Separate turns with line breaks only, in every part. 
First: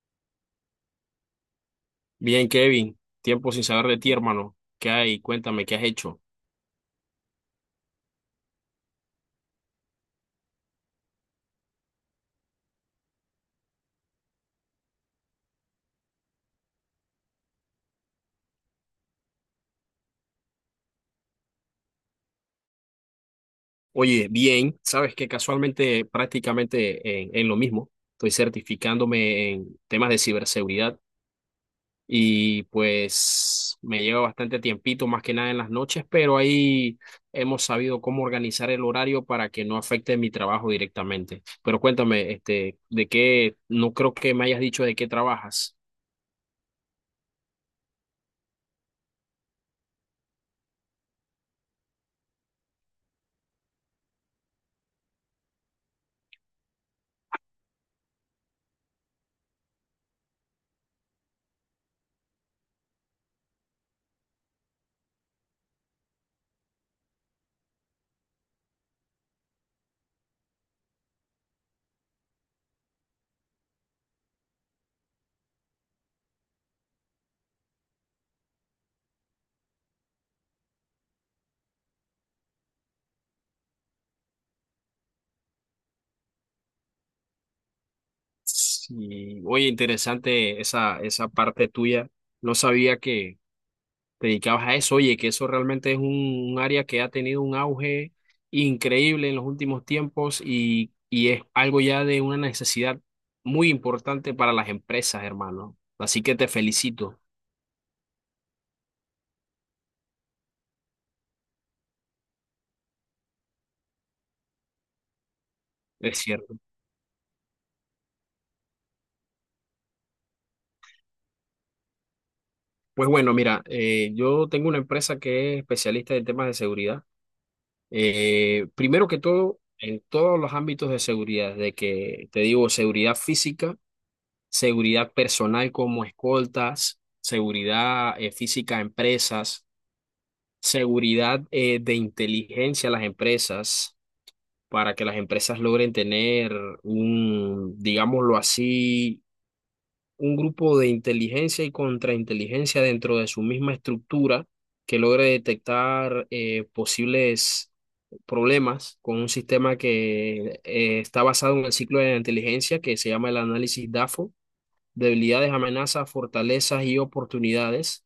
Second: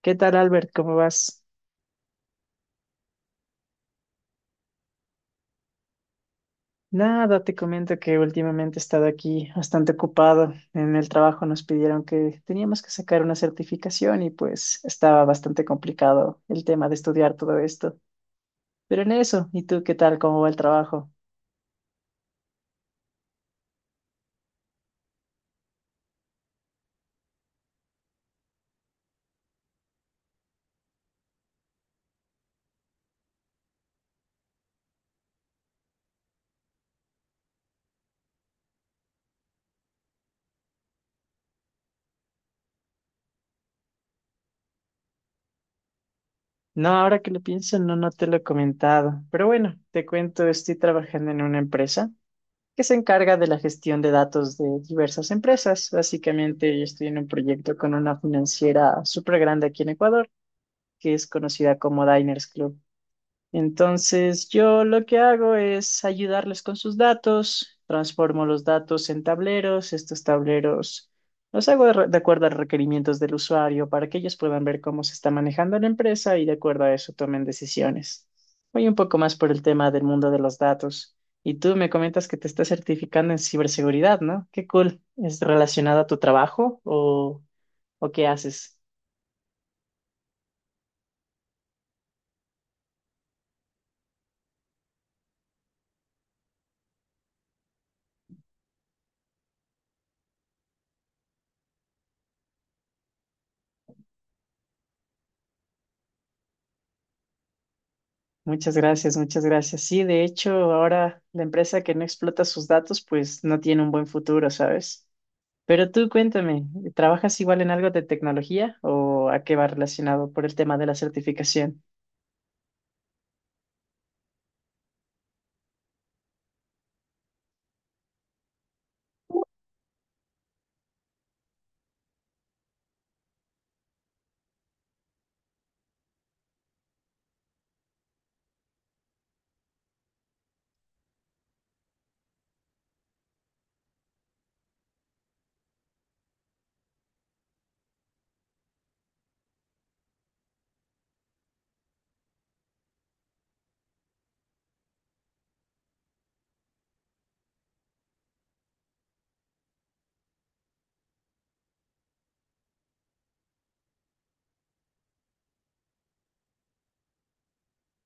¿Qué tal, Albert? ¿Cómo vas?
Bien, Kevin, tiempo sin saber de ti, hermano. ¿Qué hay? Cuéntame, ¿qué has hecho?
Nada, te comento que últimamente he estado aquí bastante ocupado. En el trabajo nos pidieron que teníamos que sacar una certificación y pues estaba bastante complicado el tema de estudiar todo esto. Pero en eso, ¿y tú qué tal? ¿Cómo va el trabajo?
Oye, bien, sabes que casualmente prácticamente en lo mismo, estoy certificándome en temas de ciberseguridad, y pues me lleva bastante tiempito, más que nada en las noches, pero ahí hemos sabido cómo organizar el horario para que no afecte mi trabajo directamente. Pero cuéntame, este, ¿de qué? No creo que me hayas dicho de qué trabajas.
No, ahora que lo pienso, no, te lo he comentado. Pero bueno, te cuento, estoy trabajando en una empresa que se encarga de la gestión de datos de diversas empresas. Básicamente, yo estoy en un proyecto con una financiera súper grande aquí en Ecuador que es conocida como Diners Club. Entonces, yo lo que hago es ayudarles con sus datos, transformo los datos en tableros, estos tableros los hago de acuerdo a requerimientos del usuario para que ellos puedan ver cómo se está manejando la empresa y de acuerdo a eso tomen decisiones. Voy un poco más por el tema del mundo de los datos. Y tú me comentas que te estás certificando en ciberseguridad, ¿no? Qué cool. ¿Es relacionado a tu trabajo o qué haces?
Sí. Oye, interesante esa parte tuya. No sabía que te dedicabas a eso. Oye, que eso realmente es un área que ha tenido un auge increíble en los últimos tiempos y es algo ya de una necesidad muy importante para las empresas, hermano. Así que te felicito,
Muchas gracias, muchas gracias. Sí, de hecho, ahora la empresa que no explota sus datos, pues no tiene un buen futuro, ¿sabes? Pero tú
es cierto.
cuéntame, ¿trabajas igual en algo de tecnología o a qué va relacionado por el tema de la certificación?
Pues bueno, mira, yo tengo una empresa que es especialista en temas de seguridad. Primero que todo, en todos los ámbitos de seguridad, de que te digo, seguridad física, seguridad personal como escoltas, seguridad física a empresas, seguridad de inteligencia a las empresas, para que las empresas logren tener digámoslo así, un grupo de inteligencia y contrainteligencia dentro de su misma estructura que logre detectar posibles problemas con un sistema que está basado en el ciclo de la inteligencia que se llama el análisis DAFO: debilidades, amenazas, fortalezas y oportunidades,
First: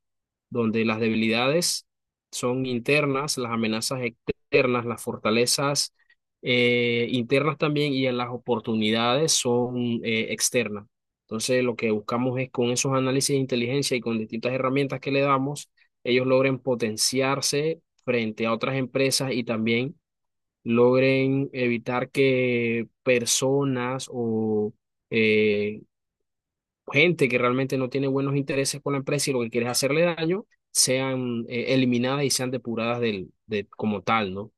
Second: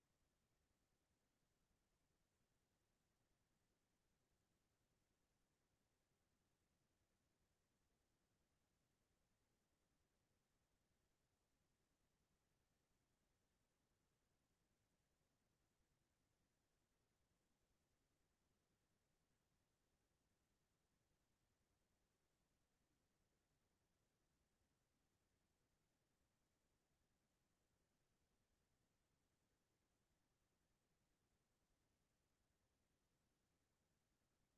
donde las debilidades son internas, las amenazas externas, las fortalezas internas también y en las oportunidades son externas. Entonces, lo que buscamos es con esos análisis de inteligencia y con distintas herramientas que le damos, ellos logren potenciarse frente a otras empresas y también logren evitar que personas o eh, gente que realmente no tiene buenos intereses con la empresa y lo que quiere es hacerle daño, sean eliminadas y sean depuradas del, de, como tal, ¿no?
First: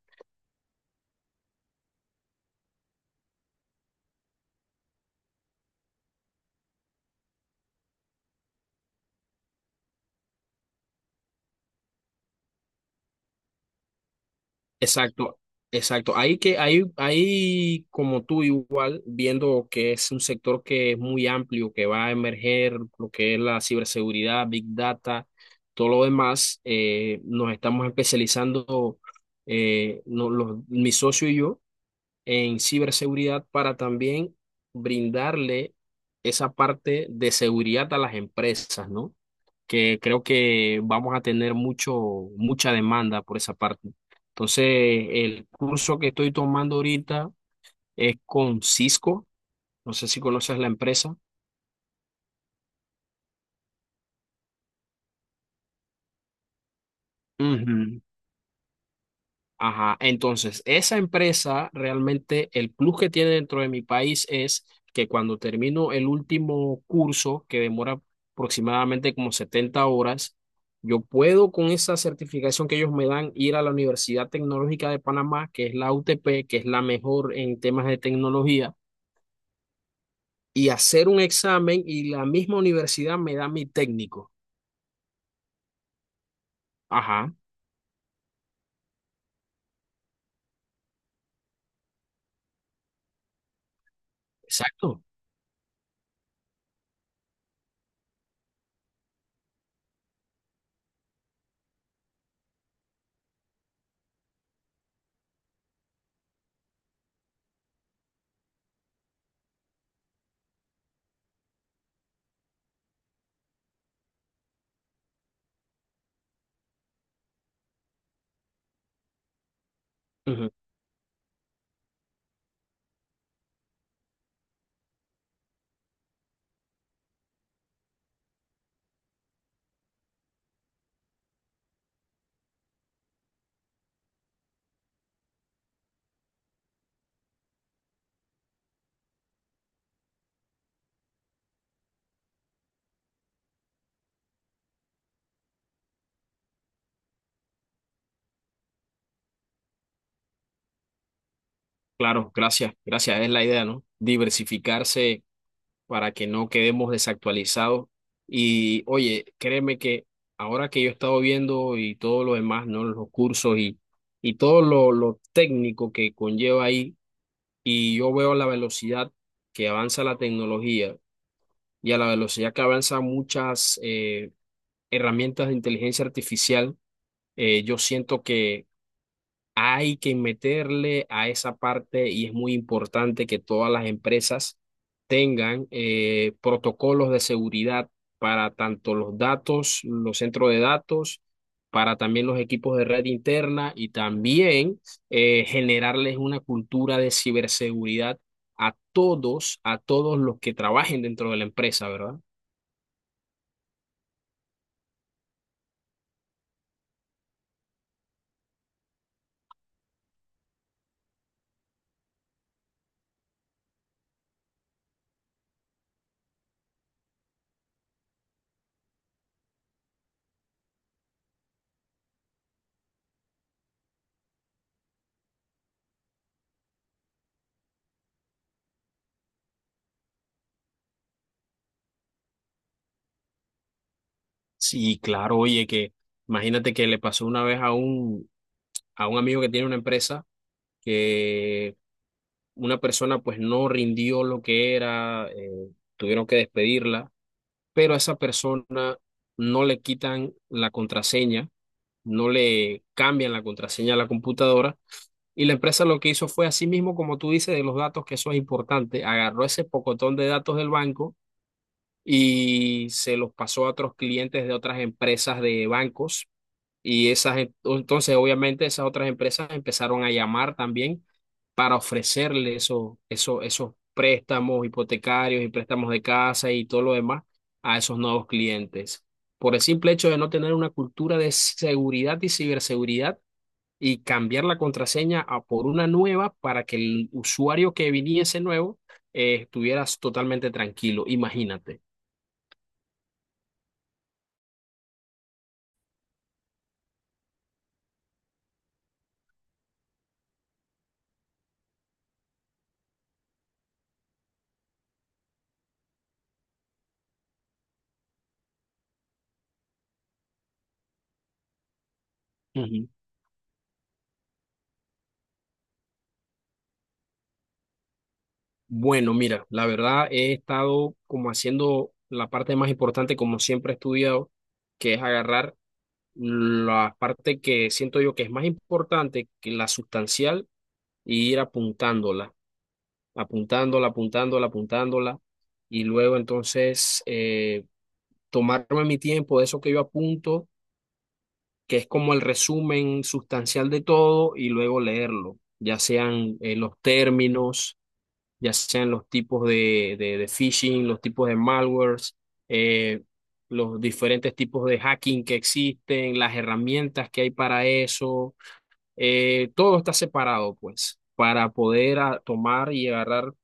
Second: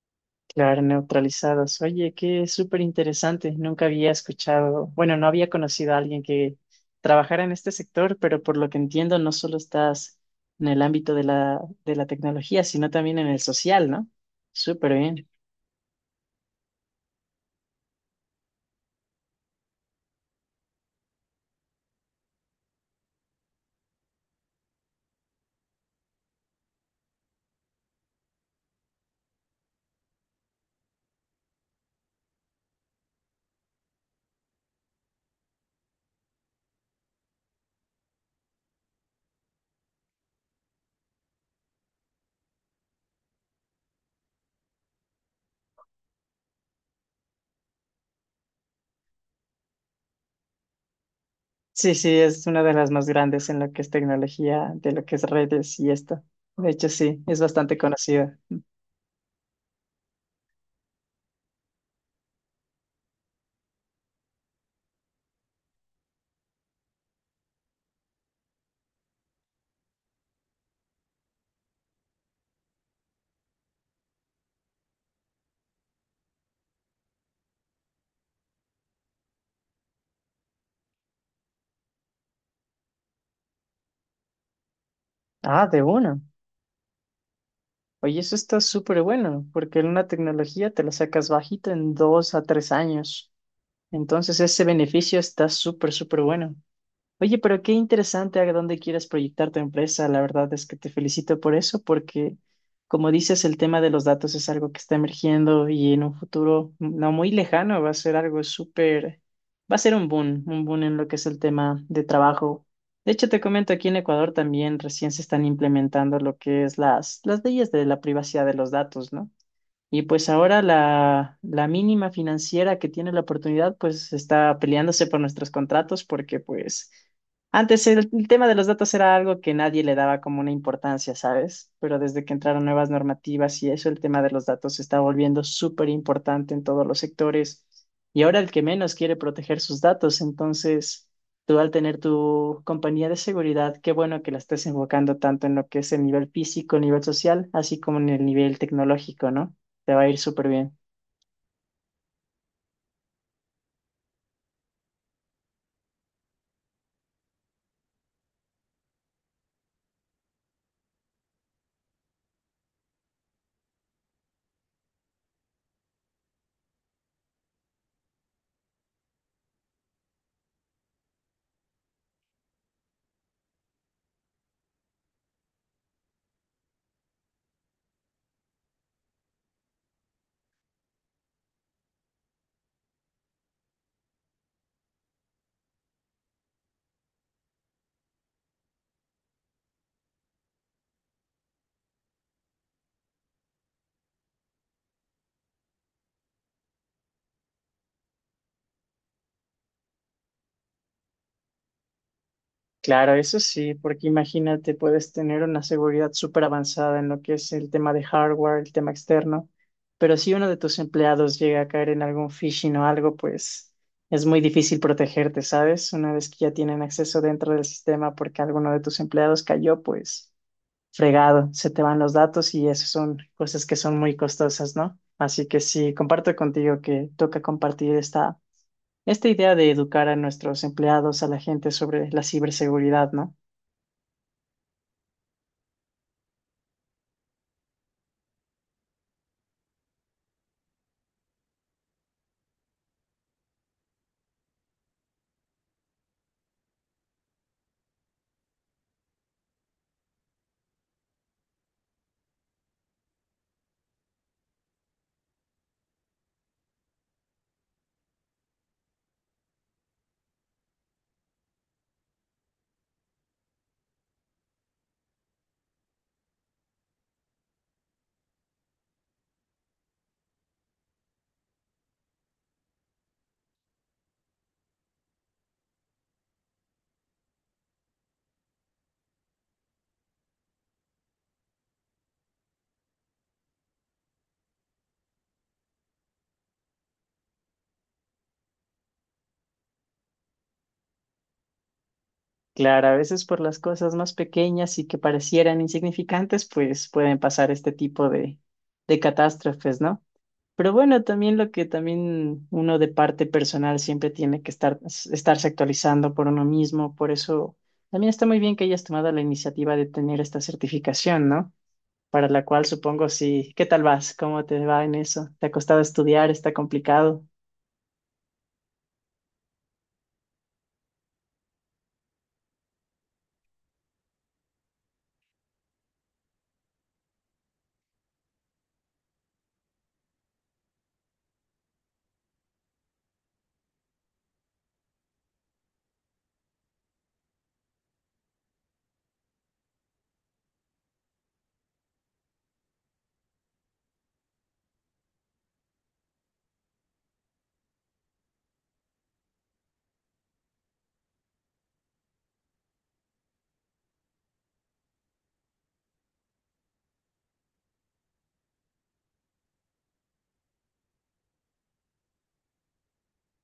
Claro, neutralizados. Oye, qué súper interesante. Nunca había escuchado, bueno, no había conocido a alguien que trabajara en este sector, pero por lo que entiendo, no solo estás en el ámbito de de la tecnología, sino también en el social, ¿no? Súper bien.
Exacto, exacto. Ahí que ahí como tú igual, viendo que es un sector que es muy amplio, que va a emerger, lo que es la ciberseguridad, Big Data, todo lo demás, nos estamos especializando, mi socio y yo en ciberseguridad para también brindarle esa parte de seguridad a las empresas, ¿no? Que creo que vamos a tener mucha demanda por esa parte. Entonces, el curso que estoy tomando ahorita es con Cisco, no sé si conoces la empresa.
Sí, sí, es una de las más grandes en lo que es tecnología, de lo que es redes y esto. De hecho, sí, es bastante
Ujú.
conocida.
Ajá, entonces esa empresa realmente el plus que tiene dentro de mi país es que cuando termino el último curso, que demora aproximadamente como 70 horas, yo puedo con esa certificación que ellos me dan ir a la Universidad Tecnológica de Panamá, que es la UTP, que es la mejor en temas de tecnología, y hacer un examen y la misma universidad me da mi técnico.
Ah, de una.
Ajá,
Oye, eso está súper bueno, porque en una tecnología te la sacas bajito en dos a tres años. Entonces, ese
exacto.
beneficio está súper, súper bueno. Oye, pero qué interesante a dónde quieres proyectar tu empresa. La verdad es que te felicito por eso, porque como dices, el tema de los datos es algo que está emergiendo y en un futuro no muy lejano va a ser algo súper, va a ser un boom en lo que es el tema de trabajo. De hecho, te comento, aquí en Ecuador también recién se están implementando lo que es las leyes de la privacidad de los datos, ¿no? Y pues
Ujú.
ahora la mínima financiera que tiene la oportunidad, pues está peleándose por nuestros contratos porque pues antes el tema de los datos era algo que nadie le daba como una importancia, ¿sabes? Pero desde que entraron nuevas normativas y eso, el tema de los datos se está volviendo súper importante en todos los sectores. Y ahora el que menos quiere proteger sus datos, entonces tú al tener tu compañía de seguridad, qué bueno que la estés enfocando tanto en lo que es el nivel físico, nivel social, así como en el nivel tecnológico, ¿no? Te va a ir súper bien.
Claro, gracias, gracias, es la idea, ¿no? Diversificarse para que no quedemos desactualizados. Y oye, créeme que ahora que yo he estado viendo y todo lo demás, ¿no? Los cursos y todo lo técnico que conlleva ahí, y yo veo la velocidad que avanza la tecnología y a la velocidad que avanzan muchas herramientas de inteligencia artificial, yo siento que hay que meterle a esa parte y es muy importante que todas las empresas tengan protocolos de seguridad para tanto los datos, los centros de datos, para también los equipos de red interna y también generarles una cultura de ciberseguridad a todos los que trabajen dentro de la empresa, ¿verdad?
Claro, eso sí, porque imagínate, puedes tener una seguridad súper avanzada en lo que es el tema de hardware, el tema externo, pero si uno de tus empleados llega a caer en algún phishing o algo, pues es muy difícil protegerte, ¿sabes? Una vez que ya tienen acceso dentro del sistema porque alguno de tus empleados cayó, pues fregado, se te van los datos y eso son cosas que son muy costosas, ¿no? Así que sí, comparto contigo que toca compartir esta esta idea de educar a nuestros empleados, a la gente sobre la ciberseguridad, ¿no?
Sí, claro, oye, que imagínate que le pasó una vez a a un amigo que tiene una empresa que una persona pues no rindió lo que era, tuvieron que despedirla, pero a esa persona no le quitan la contraseña, no le cambian la contraseña a la computadora y la empresa lo que hizo fue, así mismo como tú dices, de los datos, que eso es importante, agarró ese pocotón de datos del banco y se los pasó a otros clientes de otras empresas de bancos y esas, entonces, obviamente, esas otras empresas empezaron a llamar también para ofrecerle esos préstamos hipotecarios y préstamos de casa y todo lo demás a esos nuevos clientes. Por el simple hecho de no tener una cultura de seguridad y ciberseguridad y cambiar la contraseña a por una nueva para que el usuario que viniese nuevo estuviera totalmente tranquilo, imagínate.
Claro, a veces por las cosas más pequeñas y que parecieran insignificantes, pues pueden pasar este tipo de catástrofes, ¿no? Pero bueno, también lo que también uno de parte personal siempre tiene que estarse actualizando por uno mismo, por eso también está muy bien que hayas tomado la iniciativa de tener esta certificación, ¿no? Para la cual supongo sí. ¿Qué tal vas? ¿Cómo te va en eso? ¿Te ha costado estudiar? ¿Está complicado?
Bueno, mira, la verdad he estado como haciendo la parte más importante, como siempre he estudiado, que es agarrar la parte que siento yo que es más importante que la sustancial y ir apuntándola, apuntándola, apuntándola, apuntándola, y luego entonces tomarme mi tiempo de eso que yo apunto, que es como el resumen sustancial de todo, y luego leerlo, ya sean los términos, ya sean los tipos de phishing, los tipos de malwares, eh, los diferentes tipos de hacking que existen, las herramientas que hay para eso, todo está separado, pues, para poder tomar y agarrar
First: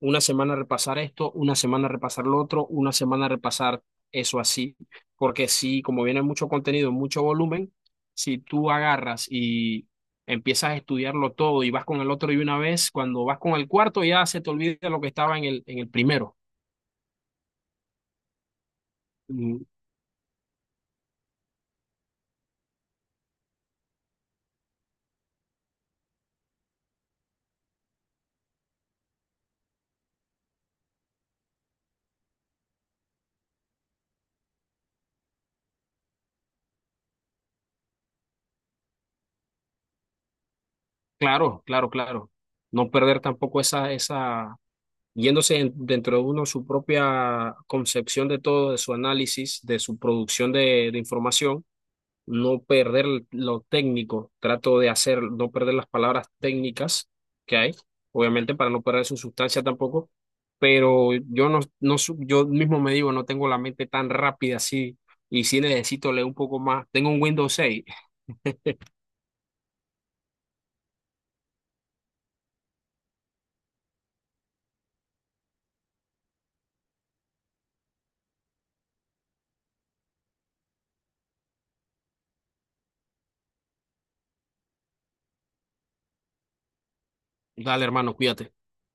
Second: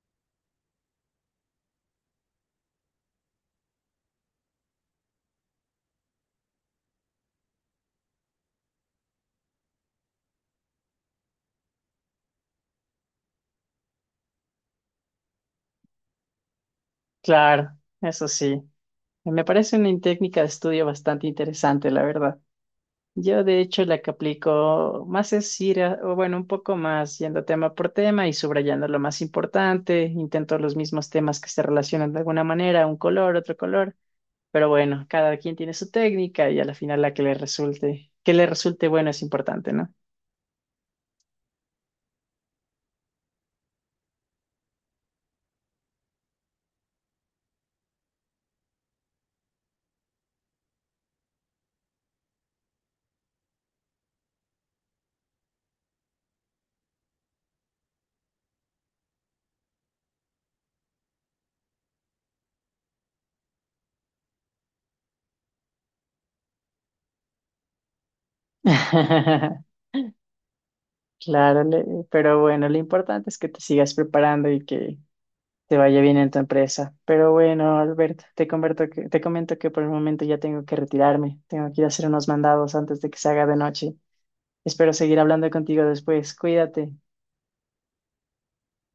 una semana repasar esto, una semana repasar lo otro, una semana repasar eso así, porque si como viene mucho contenido, mucho volumen, si tú agarras y empiezas a estudiarlo todo y vas con el otro y una vez, cuando vas con el cuarto ya se te olvida lo que estaba en el primero.
Claro, eso sí. Me
Mm.
parece una técnica de estudio bastante interesante, la verdad. Yo, de hecho, la que aplico más es ir, o bueno, un poco más yendo tema por tema y subrayando lo más importante. Intento los mismos temas que se relacionan de alguna manera, un color, otro color. Pero bueno, cada quien tiene su técnica y a la final la que le resulte bueno es importante, ¿no?
Claro, claro, claro. No perder tampoco esa, esa, yéndose dentro de uno su propia concepción de todo, de su análisis, de su producción de información, no perder lo técnico, trato de hacer, no perder las palabras técnicas que hay, obviamente para no perder su sustancia tampoco, pero yo no, no, yo mismo me digo, no tengo la mente tan rápida así, y sí necesito leer un poco más. Tengo un Windows 6.
Claro, pero bueno, lo importante es que te sigas preparando y que te vaya bien en tu empresa. Pero bueno, Albert, te comento que por el momento ya tengo que retirarme. Tengo que ir a hacer unos mandados antes de que se haga de noche. Espero seguir hablando contigo después. Cuídate.
Dale, hermano, cuídate.